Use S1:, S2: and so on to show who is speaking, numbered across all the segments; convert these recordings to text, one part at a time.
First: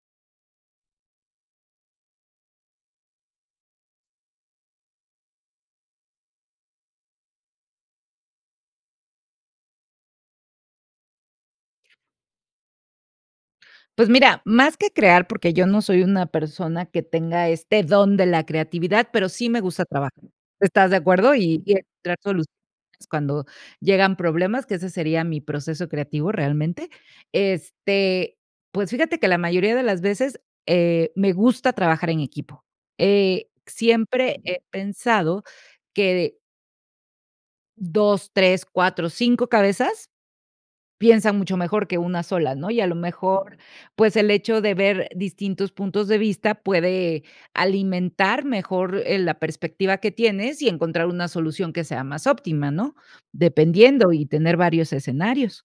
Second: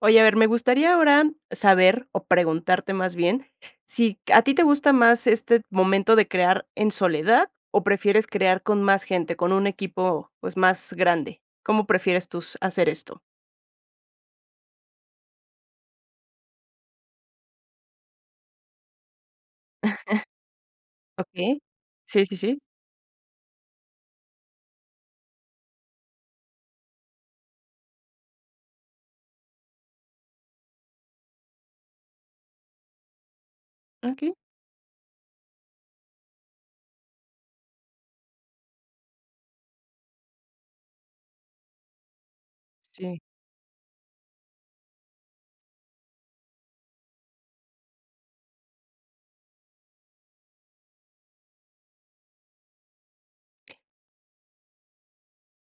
S1: Oye, a ver, me gustaría, ahora, saber o preguntarte, más bien, si a ti te gusta más este momento de crear en soledad, o prefieres crear con más gente, con un equipo, pues, más grande, ¿cómo prefieres tú s hacer esto?
S2: Pues, mira, más que crear, porque yo no soy una persona, que tenga este don de la creatividad, pero, sí me gusta trabajar, ¿estás de acuerdo?
S1: Okey.
S2: Y y encontrar
S1: Sí, sí,
S2: [unintelligible]
S1: sí.
S2: cuando llegan problemas, que ese sería mi proceso creativo, realmente, este, pues, fíjate que la mayoría de las veces, eh, me gusta trabajar en equipo, eh,
S1: Okey.
S2: siempre he pensado que 2, 3, 4, 5 cabezas, piensan mucho mejor que una sola, ¿no? Y, a lo
S1: Sí.
S2: mejor, pues, el hecho de ver distintos puntos de vista puede alimentar mejor, eh, la perspectiva que tienes, y encontrar una solución que sea más óptima, ¿no?, dependiendo y tener varios escenarios.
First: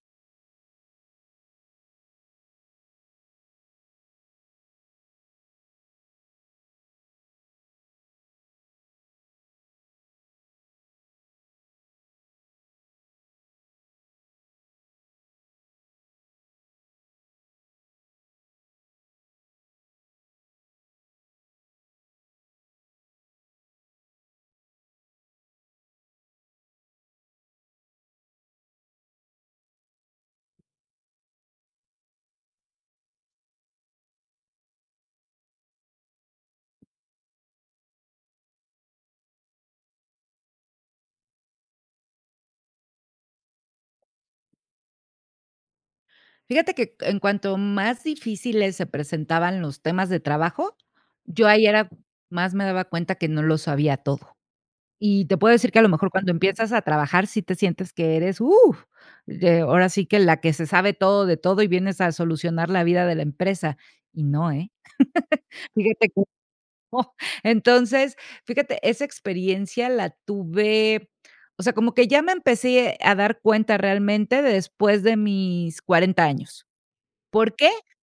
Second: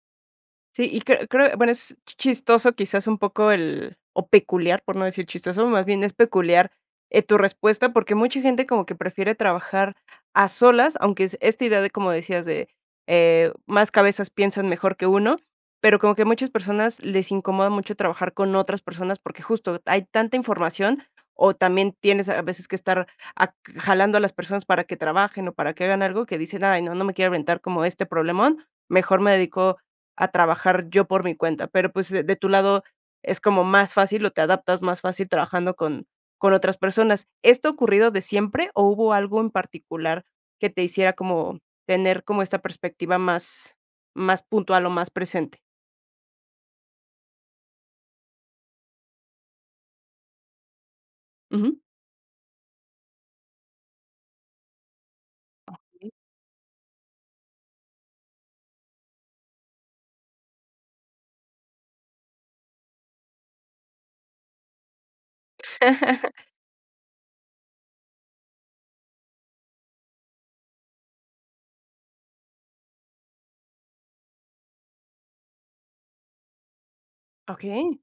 S1: Sí, y creo creo, bueno, es chistoso, quizás un poco el o peculiar, por no decir chistoso, más bien, es peculiar, eh, tu respuesta, porque, mucha gente como que prefiere trabajar a solas, aunque es esta idea de, como decías, de, eh, más cabezas piensan mejor que uno, pero, como que muchas personas les incomoda mucho trabajar con otras personas, porque, justo, hay tanta información, o también tienes, a veces, que estar ac jalando a las personas para que trabajen, o para que hagan algo, que dicen, ay, no no me quiero aventar como este problemón, mejor me dedico a trabajar yo por mi cuenta. Pero, pues, de de tu lado es como más fácil, o te adaptas más fácil trabajando con con otras personas, ¿esto ha ocurrido de siempre, o hubo algo en particular que te hiciera como tener como esta perspectiva más más puntual, o más presente?
S2: Fíjate que, en cuanto más difíciles se presentaban los temas de trabajo, yo ahí
S1: Ujú.
S2: era más me daba cuenta que no lo sabía todo. Y te puedo decir que, a lo mejor,
S1: Okey.
S2: cuando empiezas a trabajar, sí te sientes que eres, uh, eh, ahora sí que la que se sabe todo de todo y vienes a solucionar la vida de la empresa, y no, eh, fíjate que no. Entonces, fíjate, esa experiencia la tuve, o sea, como que ya me empecé a dar cuenta realmente después de mis 40 años, ¿por qué? [unintelligible]
S1: Okey.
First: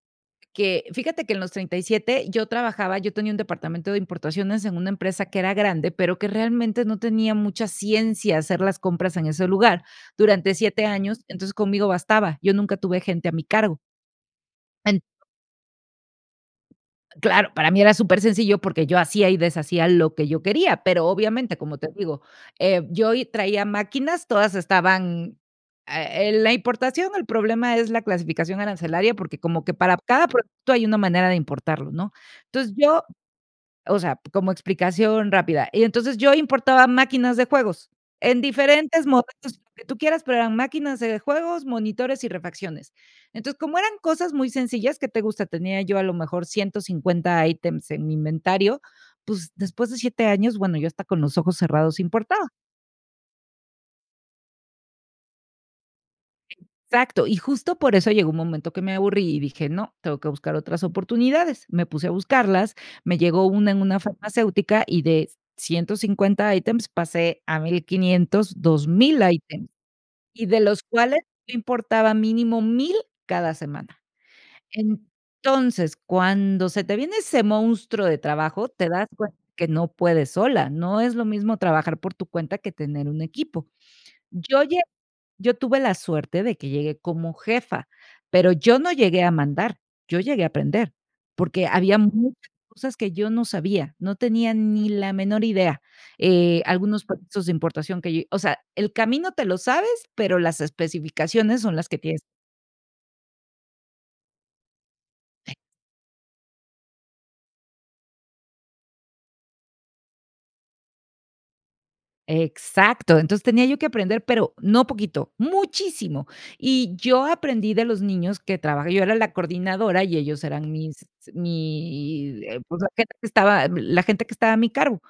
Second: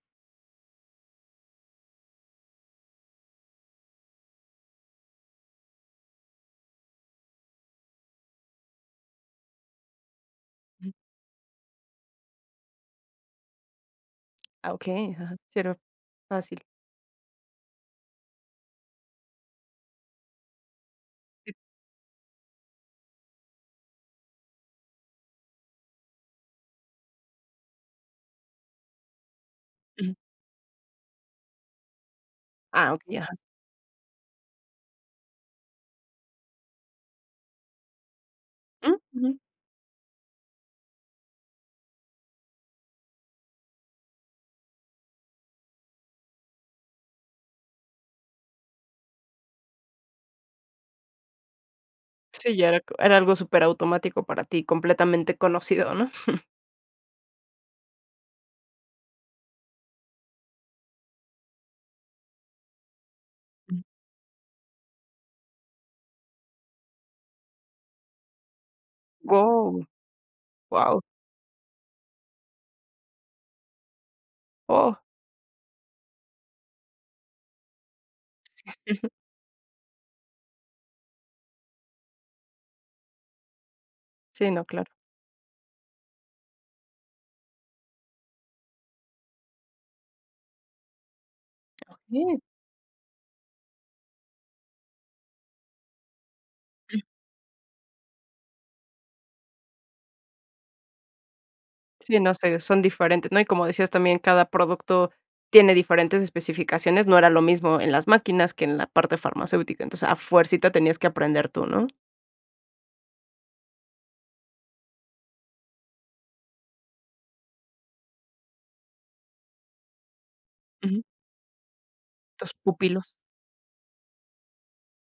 S2: Que fíjate que en los 37 yo trabajaba, yo tenía un departamento de importaciones en una empresa que era grande, pero que realmente no tenía mucha ciencia hacer las compras en ese lugar durante 7
S1: Ujú.
S2: años, entonces, conmigo bastaba, yo nunca tuve gente a mi cargo.
S1: Ah,
S2: En
S1: okey, ajá, sí, era fácil.
S2: Claro, para mí era súper sencillo, porque yo hacía y deshacía lo que yo quería, pero,
S1: Sí.
S2: obviamente, como te digo, eh, yo y traía máquinas, todas estaban eh, la importación, el problema es la clasificación arancelaria, porque como que para
S1: Ujú.
S2: cada producto hay una manera de importarlo, ¿no? Entonces,
S1: Ah,
S2: yo
S1: okey, ajá.
S2: o sea, como explicación rápida, y entonces, yo importaba máquinas de juegos, en
S1: Mm,
S2: diferentes
S1: ujú.
S2: modelos, lo que tú quieras, pero eran máquinas de juegos, monitores y refacciones. Entonces, como eran cosas muy sencillas, ¿qué te gusta?, tenía yo, a lo mejor, 150 ítems en mi inventario, pues después de 7 años, bueno, yo hasta con los ojos cerrados importaba.
S1: Sí, ya era era algo superautomático para ti, completamente conocido, ¿no?
S2: Exacto, y justo, por eso llegó un momento que me aburrí y dije: "No, tengo que buscar otras oportunidades". Me puse a buscarlas, me llegó una en
S1: Ujú.
S2: una farmacéutica y de 150, ítems pasé a 1500, 2000 ítems,
S1: Wao,
S2: y de los
S1: wao.
S2: cuales yo importaba mínimo 1000 cada semana.
S1: Oh.
S2: Entonces, cuando se te viene ese monstruo de trabajo, te das
S1: Ujú.
S2: cuenta que no puedes sola, no es lo mismo trabajar por tu cuenta que tener un equipo.
S1: Sí,
S2: Yo
S1: no,
S2: lle
S1: claro.
S2: yo tuve la suerte de que llegué como jefa, pero yo no llegué a mandar, yo llegué a aprender, porque había muchas
S1: Okey.
S2: cosas que yo no sabía, no tenía ni la menor idea, eh,
S1: Mm.
S2: algunos procesos de importación que yo, o sea, el camino te lo sabes, pero las especificaciones son las que
S1: Sí,
S2: tienes
S1: no sé, son diferentes, ¿no? Y como decías también, cada producto
S2: Eh.
S1: tiene diferentes especificaciones, no era lo mismo en las máquinas que en la parte farmacéutica, entonces a fuercita tenías que aprender tú, ¿no?
S2: Exacto, entonces tenía yo que aprender, pero no poquito, muchísimo. Y yo aprendí de los niños que trabajé yo era la coordinadora y ellos eran
S1: Ujú.
S2: mis mi
S1: Tus
S2: eh, pues, la
S1: pupilos.
S2: gente que estaba la gente que estaba a mi cargo,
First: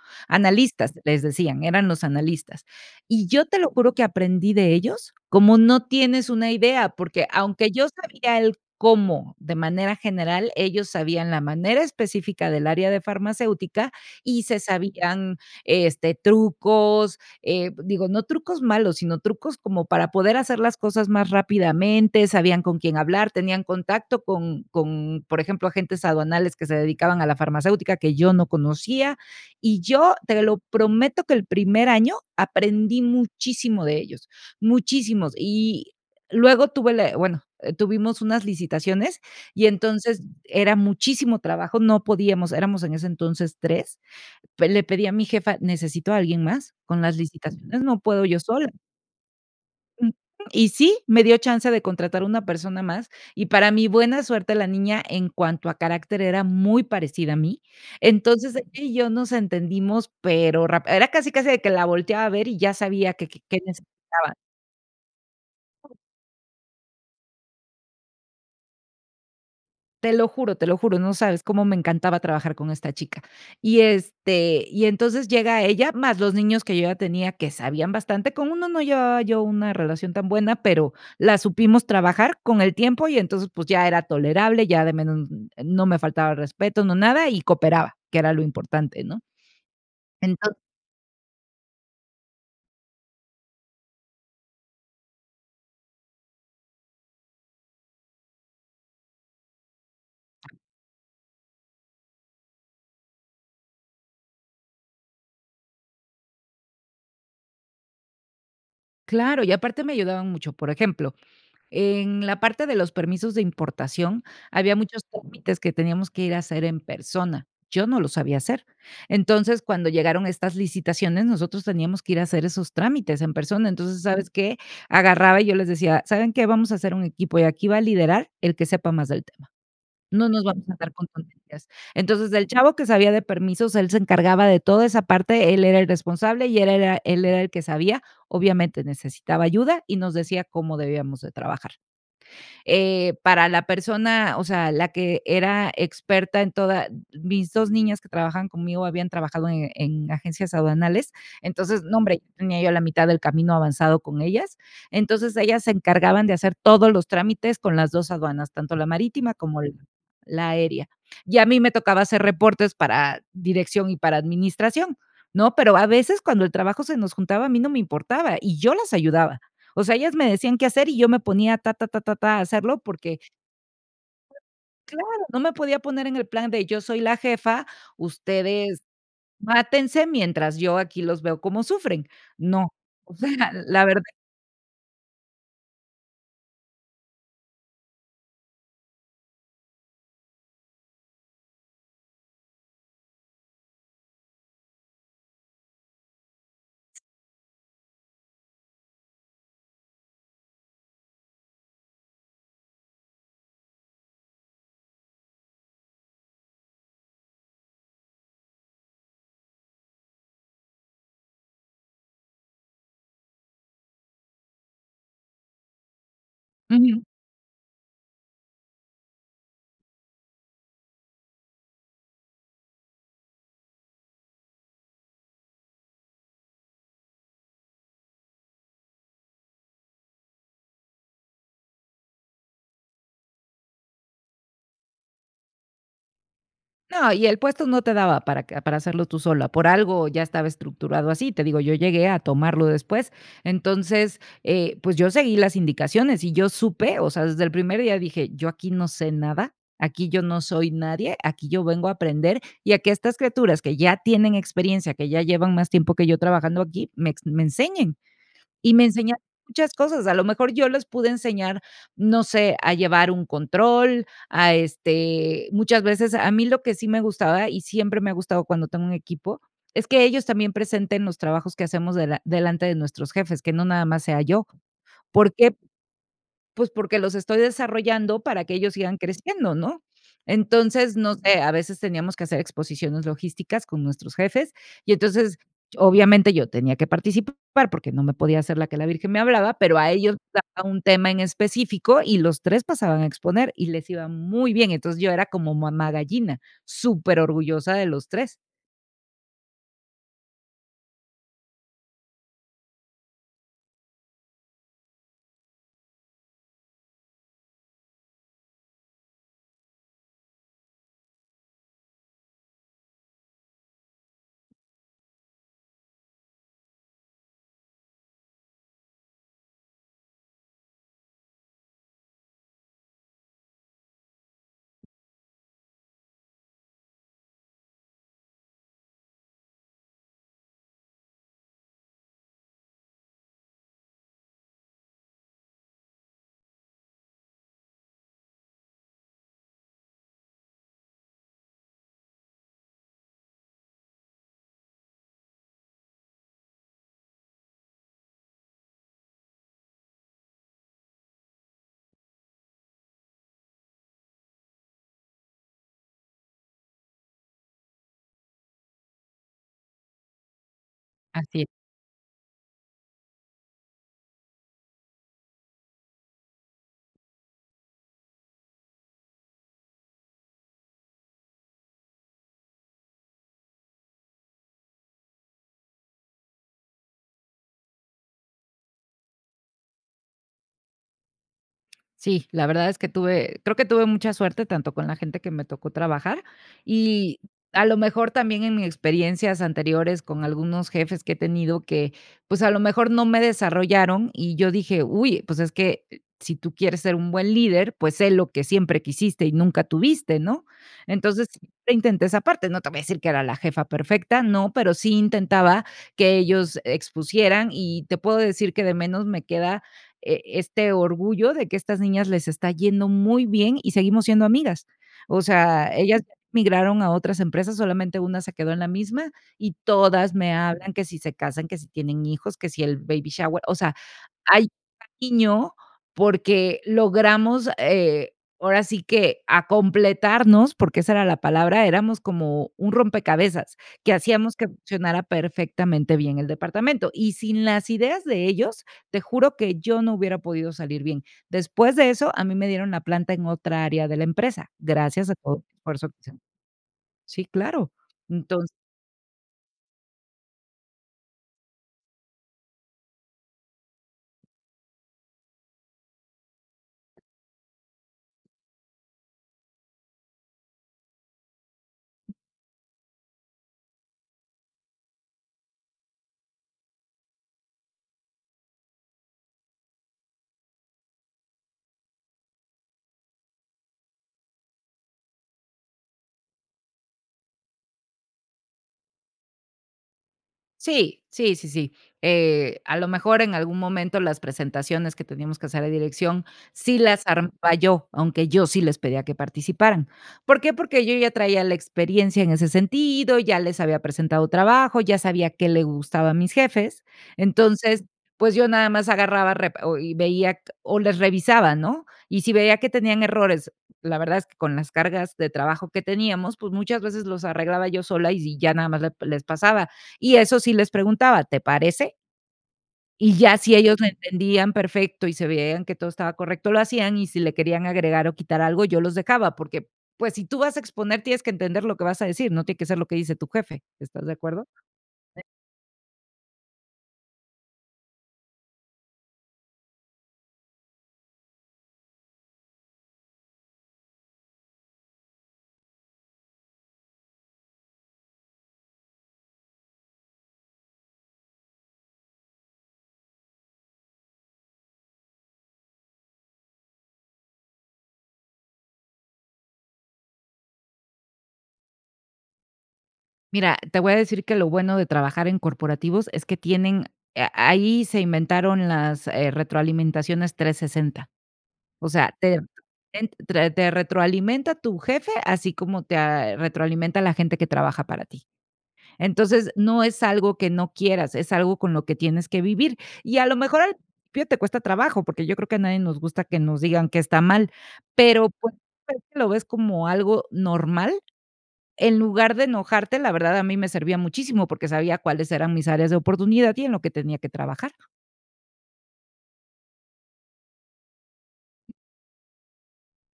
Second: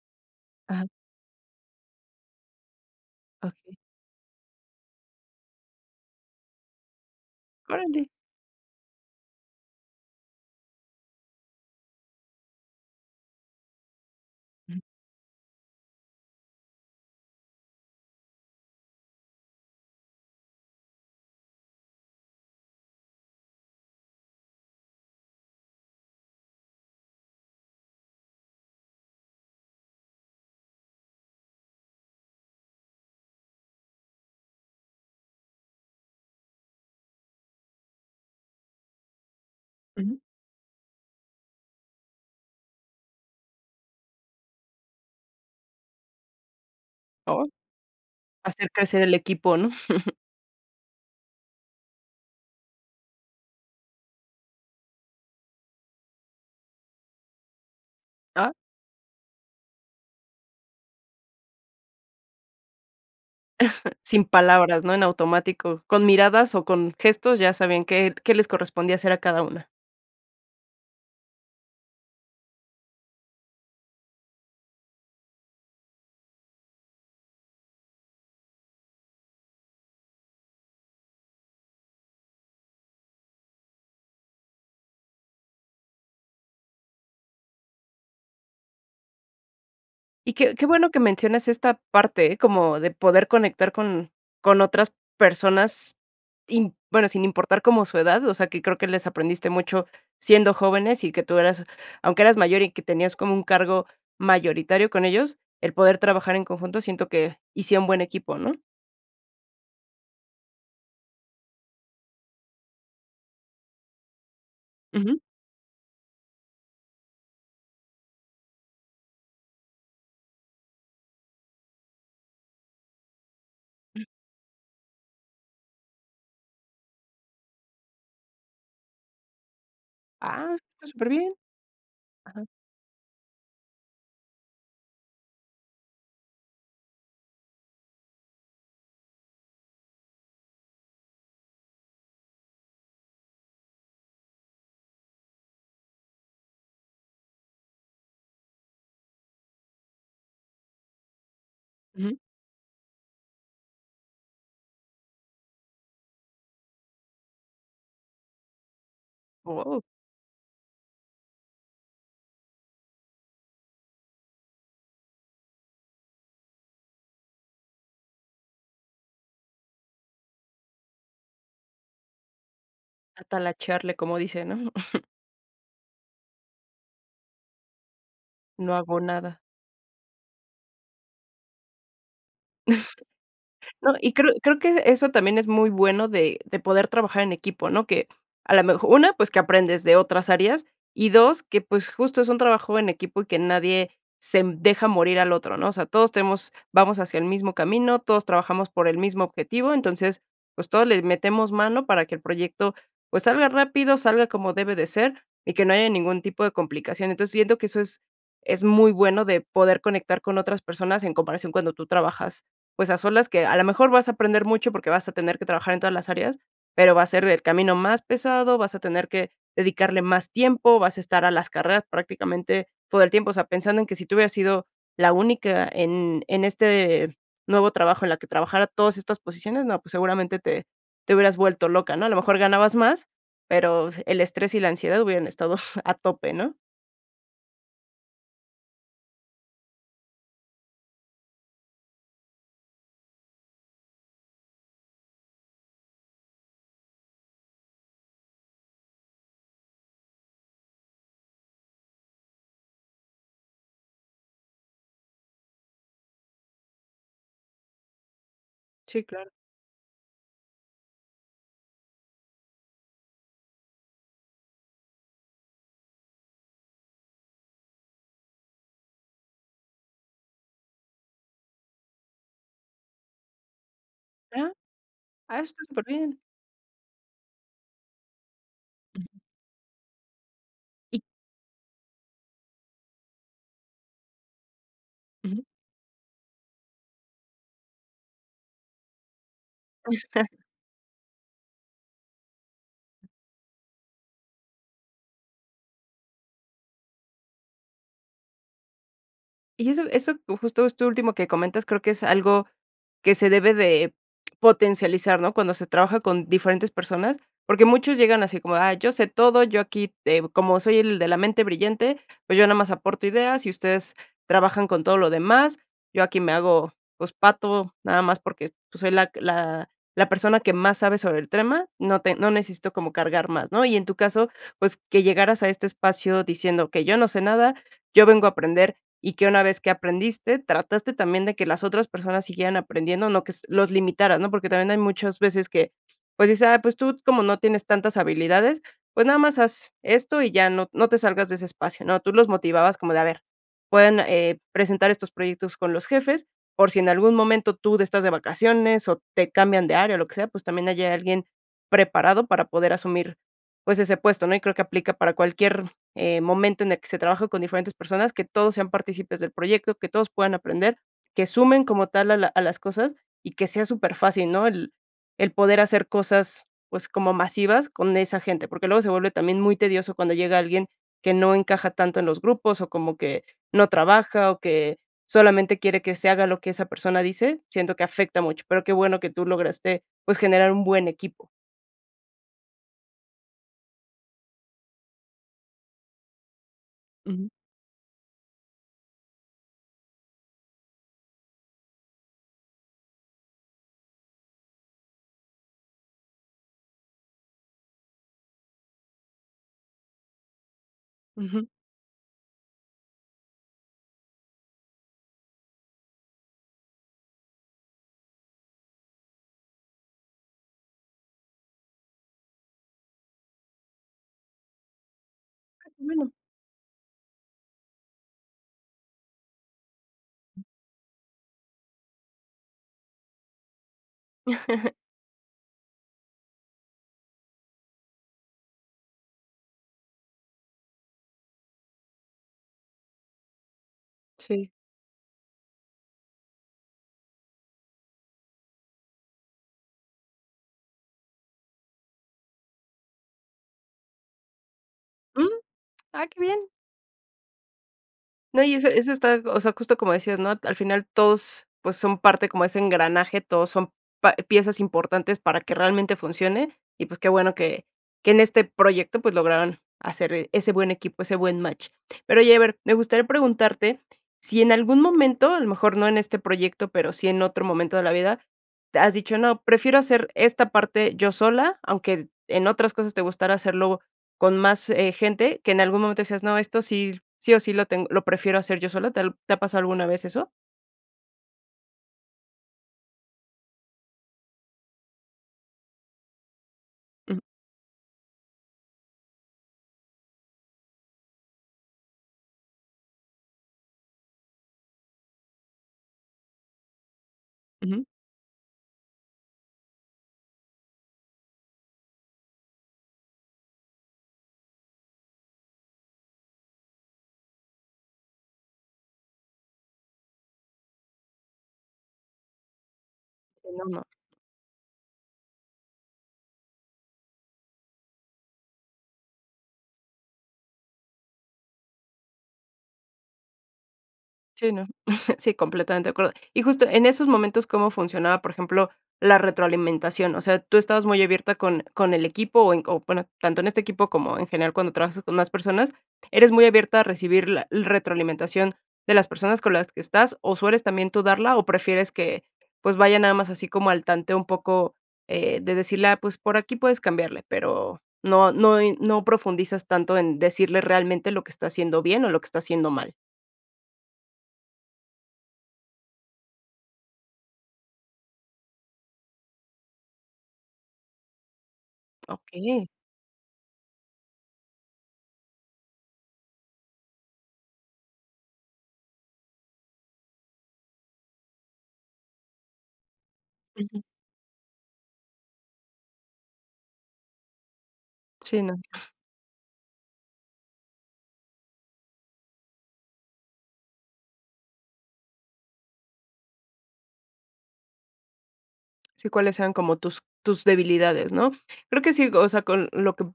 S1: Ajá.
S2: analistas les decían, eran los analistas. Y yo te lo
S1: Okey.
S2: juro que aprendí de ellos, como no tienes una idea, porque, aunque yo
S1: Órale.
S2: sabía el cómo, de manera general, ellos sabían la manera específica del área de farmacéutica, y se
S1: Ujú.
S2: sabían, este, trucos, eh, digo, no trucos malos, sino trucos como para poder hacer las cosas más rápidamente. Sabían con quién hablar, tenían contacto con con, por ejemplo, agentes aduanales que se dedicaban a la farmacéutica que yo no conocía. Y yo, te lo prometo, que el primer año aprendí muchísimo de ellos, muchísimos. Y luego tuve la bueno, tuvimos unas licitaciones y
S1: Ujú.
S2: entonces era muchísimo trabajo. No podíamos, éramos en ese entonces 3, pe le pedí a mi jefa: "Necesito a alguien más, con las
S1: Oh.
S2: licitaciones no puedo yo sola".
S1: Hacer crecer el equipo, ¿no?
S2: Ujú. Y sí, me dio chance de contratar una persona más, y para mí buena suerte la niña en cuanto a carácter era muy parecida a mí,
S1: Ah.
S2: entonces ella y yo nos entendimos, pero ráp era casi casi de que la volteaba a ver y ya sabía qué qué qué
S1: Sin
S2: necesitaba.
S1: palabras, ¿no?, en automático, con miradas o con gestos ya sabían que que les correspondía hacer a cada una.
S2: Te lo juro, te lo juro, no sabes cómo me encantaba trabajar con esta chica. Y, este, y entonces llega ella, más los niños que yo ya tenía, que sabían bastante. Con uno no llevaba yo una relación tan buena, pero la supimos trabajar con el tiempo y entonces, pues, ya era tolerable, ya de menos no me faltaba respeto, no nada, y cooperaba, que era lo importante, ¿no?
S1: Y qué
S2: Ento
S1: qué bueno que menciones esta parte, como de poder conectar con con otras personas, im bueno, sin importar como su edad, o sea, que creo que les aprendiste mucho, siendo jóvenes y que tú eras, aunque eras mayor y que tenías como un cargo mayoritario con ellos, el poder trabajar en conjunto siento que hicieron buen equipo, ¿no?
S2: Claro, y aparte me ayudaban mucho. Por ejemplo, en la parte de los permisos de importación, había muchos
S1: Ujú.
S2: trámites que teníamos que ir a hacer en persona, yo no lo sabía hacer, entonces, cuando llegaron estas licitaciones, nosotros teníamos que ir a hacer esos trámites en persona, entonces,
S1: Mm.
S2: ¿sabes qué? Agarraba y yo les decía: "¿Saben qué? Vamos a hacer un equipo y aquí va a liderar el que sepa más del tema, no nos
S1: Ah,
S2: vamos a
S1: está
S2: andar con
S1: súper bien.
S2: tonterías". Entonces,
S1: Ajá.
S2: el chavo que sabía de permisos, él se encargaba de toda esa parte, él era el responsable, y él era él era el que sabía, obviamente necesitaba ayuda y nos decía cómo debíamos de trabajar. Eh, para la persona, o sea, la que era experta en toda mis 2 niñas que trabajaban conmigo, habían trabajado en en agencias aduanales, entonces, no
S1: Ujú.
S2: hombre, tenía yo la mitad del camino avanzado con ellas, entonces, ellas se encargaban de hacer todos los trámites con las 2 aduanas, tanto la marítima como
S1: Oh.
S2: la aérea y a mí me tocaba hacer reportes para dirección y para administración, ¿no? Pero, a veces cuando el trabajo se nos juntaba, a mí no me importaba y yo las ayudaba, o sea, ellas me decían qué hacer y yo me ponía ta ta ta ta ta, a hacerlo porque
S1: A talachearle, como dicen, ¿no?
S2: Claro, no me podía poner en el plan de: "Yo soy la jefa,
S1: No
S2: ustedes
S1: hago nada.
S2: mátense mientras yo aquí los veo como sufren", no, o sea, la
S1: No,
S2: verdad.
S1: y creo creo que eso también es muy bueno de de poder trabajar en equipo, ¿no? Que a la mej 1, pues, que aprendes de otras áreas y 2, que, pues, justo es un trabajo en equipo y que nadie se deja morir al otro, ¿no? O sea, todos tenemos, vamos hacia el mismo camino, todos trabajamos por el mismo objetivo, entonces, pues, todos les metemos mano para que el proyecto, pues salga rápido, salga como debe de ser y que no haya ningún tipo de complicación. Entonces, siento que eso es es muy bueno de poder conectar con otras personas en comparación cuando tú trabajas, pues, a solas que, a lo mejor, vas a aprender mucho, porque vas a tener que trabajar en todas las áreas, pero
S2: Ujú.
S1: va a ser el camino más pesado. Vas a tener que dedicarle más tiempo, vas a estar a las carreras prácticamente todo el tiempo, o sea, pensando en que si tú hubieras sido la única en en este nuevo trabajo, en la que trabajara todas estas posiciones, no, pues, seguramente te te hubieras vuelto loca, ¿no? A lo mejor ganabas más, pero el estrés y la ansiedad hubieran estado a tope, ¿no?
S2: No, y el puesto no te daba para que para hacerlo tú sola, por algo ya estaba estructurado así. Te digo, yo llegué a tomarlo después, entonces, eh, pues, yo seguí las indicaciones y yo supe, o sea, desde el primer día dije, yo aquí no sé nada, aquí yo no soy nadie, aquí yo vengo a aprender, y a que estas criaturas que ya tienen experiencia, que ya llevan más tiempo que yo trabajando aquí, me ex me enseñen, y me
S1: Sí,
S2: enseñaron
S1: claro.
S2: muchas cosas. A lo mejor yo les pude enseñar, no sé, a llevar un control, a este, muchas veces, a mí lo que sí me gustaba, y siempre me ha gustado cuando tengo un equipo, es que ellos también presenten los trabajos que hacemos dela delante de nuestros jefes, que no nada más sea yo,
S1: Ajá.
S2: por
S1: Ay, eso
S2: qué
S1: está súper bien.
S2: pues porque, los estoy desarrollando para que ellos sigan creciendo, ¿no? Entonces,
S1: Y
S2: no sé, a veces teníamos que hacer exposiciones logísticas con nuestros jefes y, entonces,
S1: Ujú.
S2: obviamente yo tenía que participar, porque no me podía hacer la que la virgen me hablaba, pero a ellos les daba un tema en específico y los 3 pasaban a exponer y les iba muy bien. Entonces, yo era como mamá gallina, súper orgullosa de los 3.
S1: Y eso eso, justo esto último que comentas, creo que es algo que se debe de potencializar, ¿no? Cuando se trabaja con diferentes personas, porque, muchos llegan así como, ah, yo sé todo, yo aquí te como soy el de la mente brillante, pues, yo nomás aporto ideas, y ustedes trabajan con todo lo demás. Yo aquí me hago, pues pato, nada más porque, pues, soy la que la la persona que más sabe sobre el tema. No te no necesito como cargar más, ¿no? Y en tu caso, pues que llegaras a este espacio diciendo que yo no sé nada, yo vengo a aprender, y que una vez que aprendiste trataste también, de que las otras personas siguieran aprendiendo, no que s los limitaras, ¿no? Porque, también hay muchas veces que, pues, dices, ah, pues, tú como no tienes tantas habilidades, pues, nada más haz esto y ya, no no te salgas de ese espacio, ¿no? Tú los motivabas como de, a ver, pueden, eh, presentar estos proyectos con los jefes, por si en algún momento tú de estás de vacaciones, o te cambian de área o lo que sea, pues, también hay alguien preparado para poder asumir, pues ese puesto, ¿no? Y creo que aplica para cualquier, eh, momento, en el que se trabaja con diferentes personas, que todos sean partícipes del proyecto, que todos puedan aprender, que
S2: Así es.
S1: sumen como tal a la a las cosas y que sea superfacil, ¿no? El el poder hacer cosas, pues, como masivas con esa gente, porque, luego se vuelve también muy tedioso cuando llega alguien que no encaja tanto en los grupos, o como que no trabaja, o que solamente quiere que se haga lo que esa persona dice, siento que afecta mucho, pero, qué bueno que tú lograste, pues, generar un buen equipo.
S2: Sí, la verdad es que tuve, creo que tuve mucha suerte, tanto con la gente que me tocó trabajar. Y,
S1: Ujú.
S2: a lo mejor, también en experiencias anteriores con algunos jefes que he tenido que, pues, a lo mejor no me desarrollaron, y yo dije: "Uy, pues, es que si tú quieres ser un buen líder, pues, sé lo que siempre quisiste y nunca tuviste", ¿no? Entonces,
S1: Ujú.
S2: intenté esa parte, no te voy a decir que era la jefa perfecta, no, pero, sí intentaba que ellos expusieran, y te puedo decir que de menos me queda, eh, este orgullo de que estas niñas les está yendo muy bien, y seguimos siendo amigas. O
S1: Ah,
S2: sea,
S1: qué
S2: ellas
S1: bueno.
S2: migraron a otras empresas, solamente una se quedó en la misma, y todas me hablan, que si se casan, que si tienen hijos, que si el baby shower. O sea, hay cariño porque logramos, eh, ahora sí que a completarnos, porque esa era la palabra, éramos como un rompecabezas, que hacíamos que
S1: Sí.
S2: funcionara perfectamente bien el departamento. Y sin las ideas de ellos, te juro que yo no hubiera podido salir bien. Después de eso, a mí me dieron la planta en otra área de la empresa, gracias a
S1: Mm.
S2: todo el esfuerzo que
S1: Ah, qué
S2: hicimos.
S1: bien.
S2: Sí, claro,
S1: No,
S2: entonces
S1: y eso eso está, o sea, justo como decías, ¿no? Al final todos, pues, son parte como de ese engranaje, todos son pa piezas importantes para que realmente funcione, y pues, qué bueno que que en este proyecto, pues, lograran hacer, eh, ese buen equipo, ese buen match. Pero oye, haber, me gustaría preguntarte si en algún momento, a lo mejor no en este proyecto, pero, sí en otro momento de la vida, te has dicho, no, prefiero hacer esta parte yo sola, aunque, eh, en otras cosas te gustara hacerlo con más, eh, gente, que en algún momento dijeras, no, esto sí, sí o sí lo tengo, lo prefiero hacer yo sola, ¿te ha, al te ha pasado alguna vez eso?
S2: Sí, sí, sí, sí, eh, a lo mejor en algún momento las presentaciones que teníamos que hacer a dirección, sí las
S1: Ujú.
S2: armaba yo, aunque yo sí les pedía que participaran, ¿por qué? Porque, yo ya traía la experiencia en ese sentido, ya les había presentado trabajo, ya sabía qué le gustaba a mis jefes. Entonces,
S1: Ujú.
S2: pues, yo nada más agarraba, repe y, o veía q o les revisaba, ¿no? Y si veía que tenían errores, la verdad es que con las cargas de trabajo que teníamos, pues, muchas veces los arreglaba yo sola y, si, ya nada más les les pasaba, y eso sí les preguntaba, ¿te parece? Y ya si
S1: [unintelligible]
S2: ellos
S1: ¿No?
S2: le entendían perfecto y se veían que todo estaba correcto, lo hacían, y si le querían agregar o quitar algo, yo los dejaba porque, pues, si tú vas a exponer, tienes que entender lo que vas a decir, no tiene que ser lo que dice tu jefe, ¿estás de acuerdo?
S1: Sí, no. Sí, completamente de acuerdo. Y justo en esos momentos, ¿cómo funcionaba por ejemplo, la retroalimentación? O sea, tú estabas muy abierta con con el equipo, o en o bueno, tanto en este equipo como en general cuando trabajas con más personas, eres muy abierta a recibir la retroalimentación de las personas con las que estás o sueles también tú darla o prefieres que, pues vaya nada más así como al tanteo un poco eh, de decirle, ah, pues por aquí puedes cambiarle, pero no no y no profundizas tanto en decirle realmente lo que está haciendo bien, o lo que está haciendo mal.
S2: Mira, te voy a decir que lo bueno de trabajar en corporativos es que tienen a ahí se inventaron las, eh, retroalimentaciones 360. O sea, te
S1: Okey.
S2: te en te te retroalimenta tu jefe, así como te ah, retroalimenta la gente que trabaja para ti. Entonces, no es algo que no quieras, es algo con lo que tienes que vivir. Y a lo mejor al
S1: Ujú.
S2: [unintelligible] te cuesta trabajo, porque yo creo que a nadie nos gusta que nos digan qué está mal, pero
S1: Sí,
S2: [unintelligible]
S1: no.
S2: lo ves como algo normal, en lugar de enojarte. La verdad, a mí me servía muchísimo porque sabía cuáles eran mis áreas de oportunidad y en lo que tenía que trabajar.
S1: Sí, cuáles sean como tus tus debilidades, ¿no? Creo que sí, o sea, con lo que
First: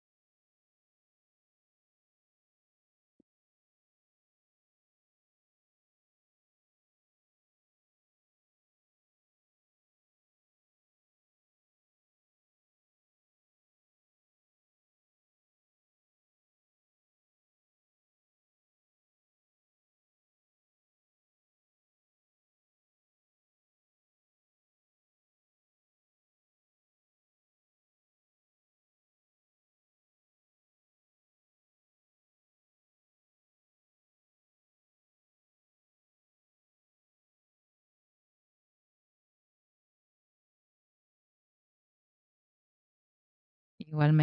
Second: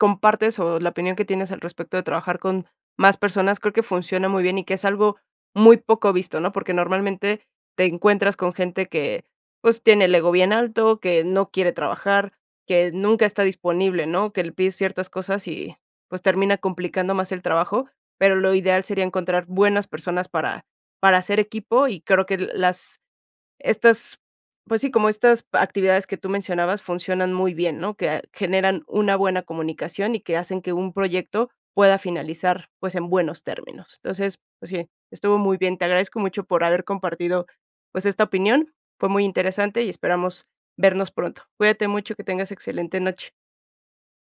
S1: compartes, o la opinión que tienes al respecto de trabajar con más personas, creo que funciona muy bien y que es algo muy poco visto, ¿no? Porque normalmente te encuentras con gente que, pues tiene el ego bien alto, que no quiere trabajar, que nunca está disponible, ¿no? Que le pides ciertas cosas y, pues, termina complicando más el trabajo, pero lo ideal sería encontrar buenas personas para para hacer equipo, y creo que l las estas pues sí, como estas actividades que tú mencionabas funcionan muy bien, ¿no? Que a generan una buena comunicación y que hacen que un proyecto pueda finalizar, pues, en buenos términos. Entonces, pues sí, estuvo muy bien. Te agradezco mucho por haber compartido, pues, esta opinión. Fue muy interesante, y esperamos vernos pronto. Cuídate mucho, que tengas excelente noche.
S2: Igualmen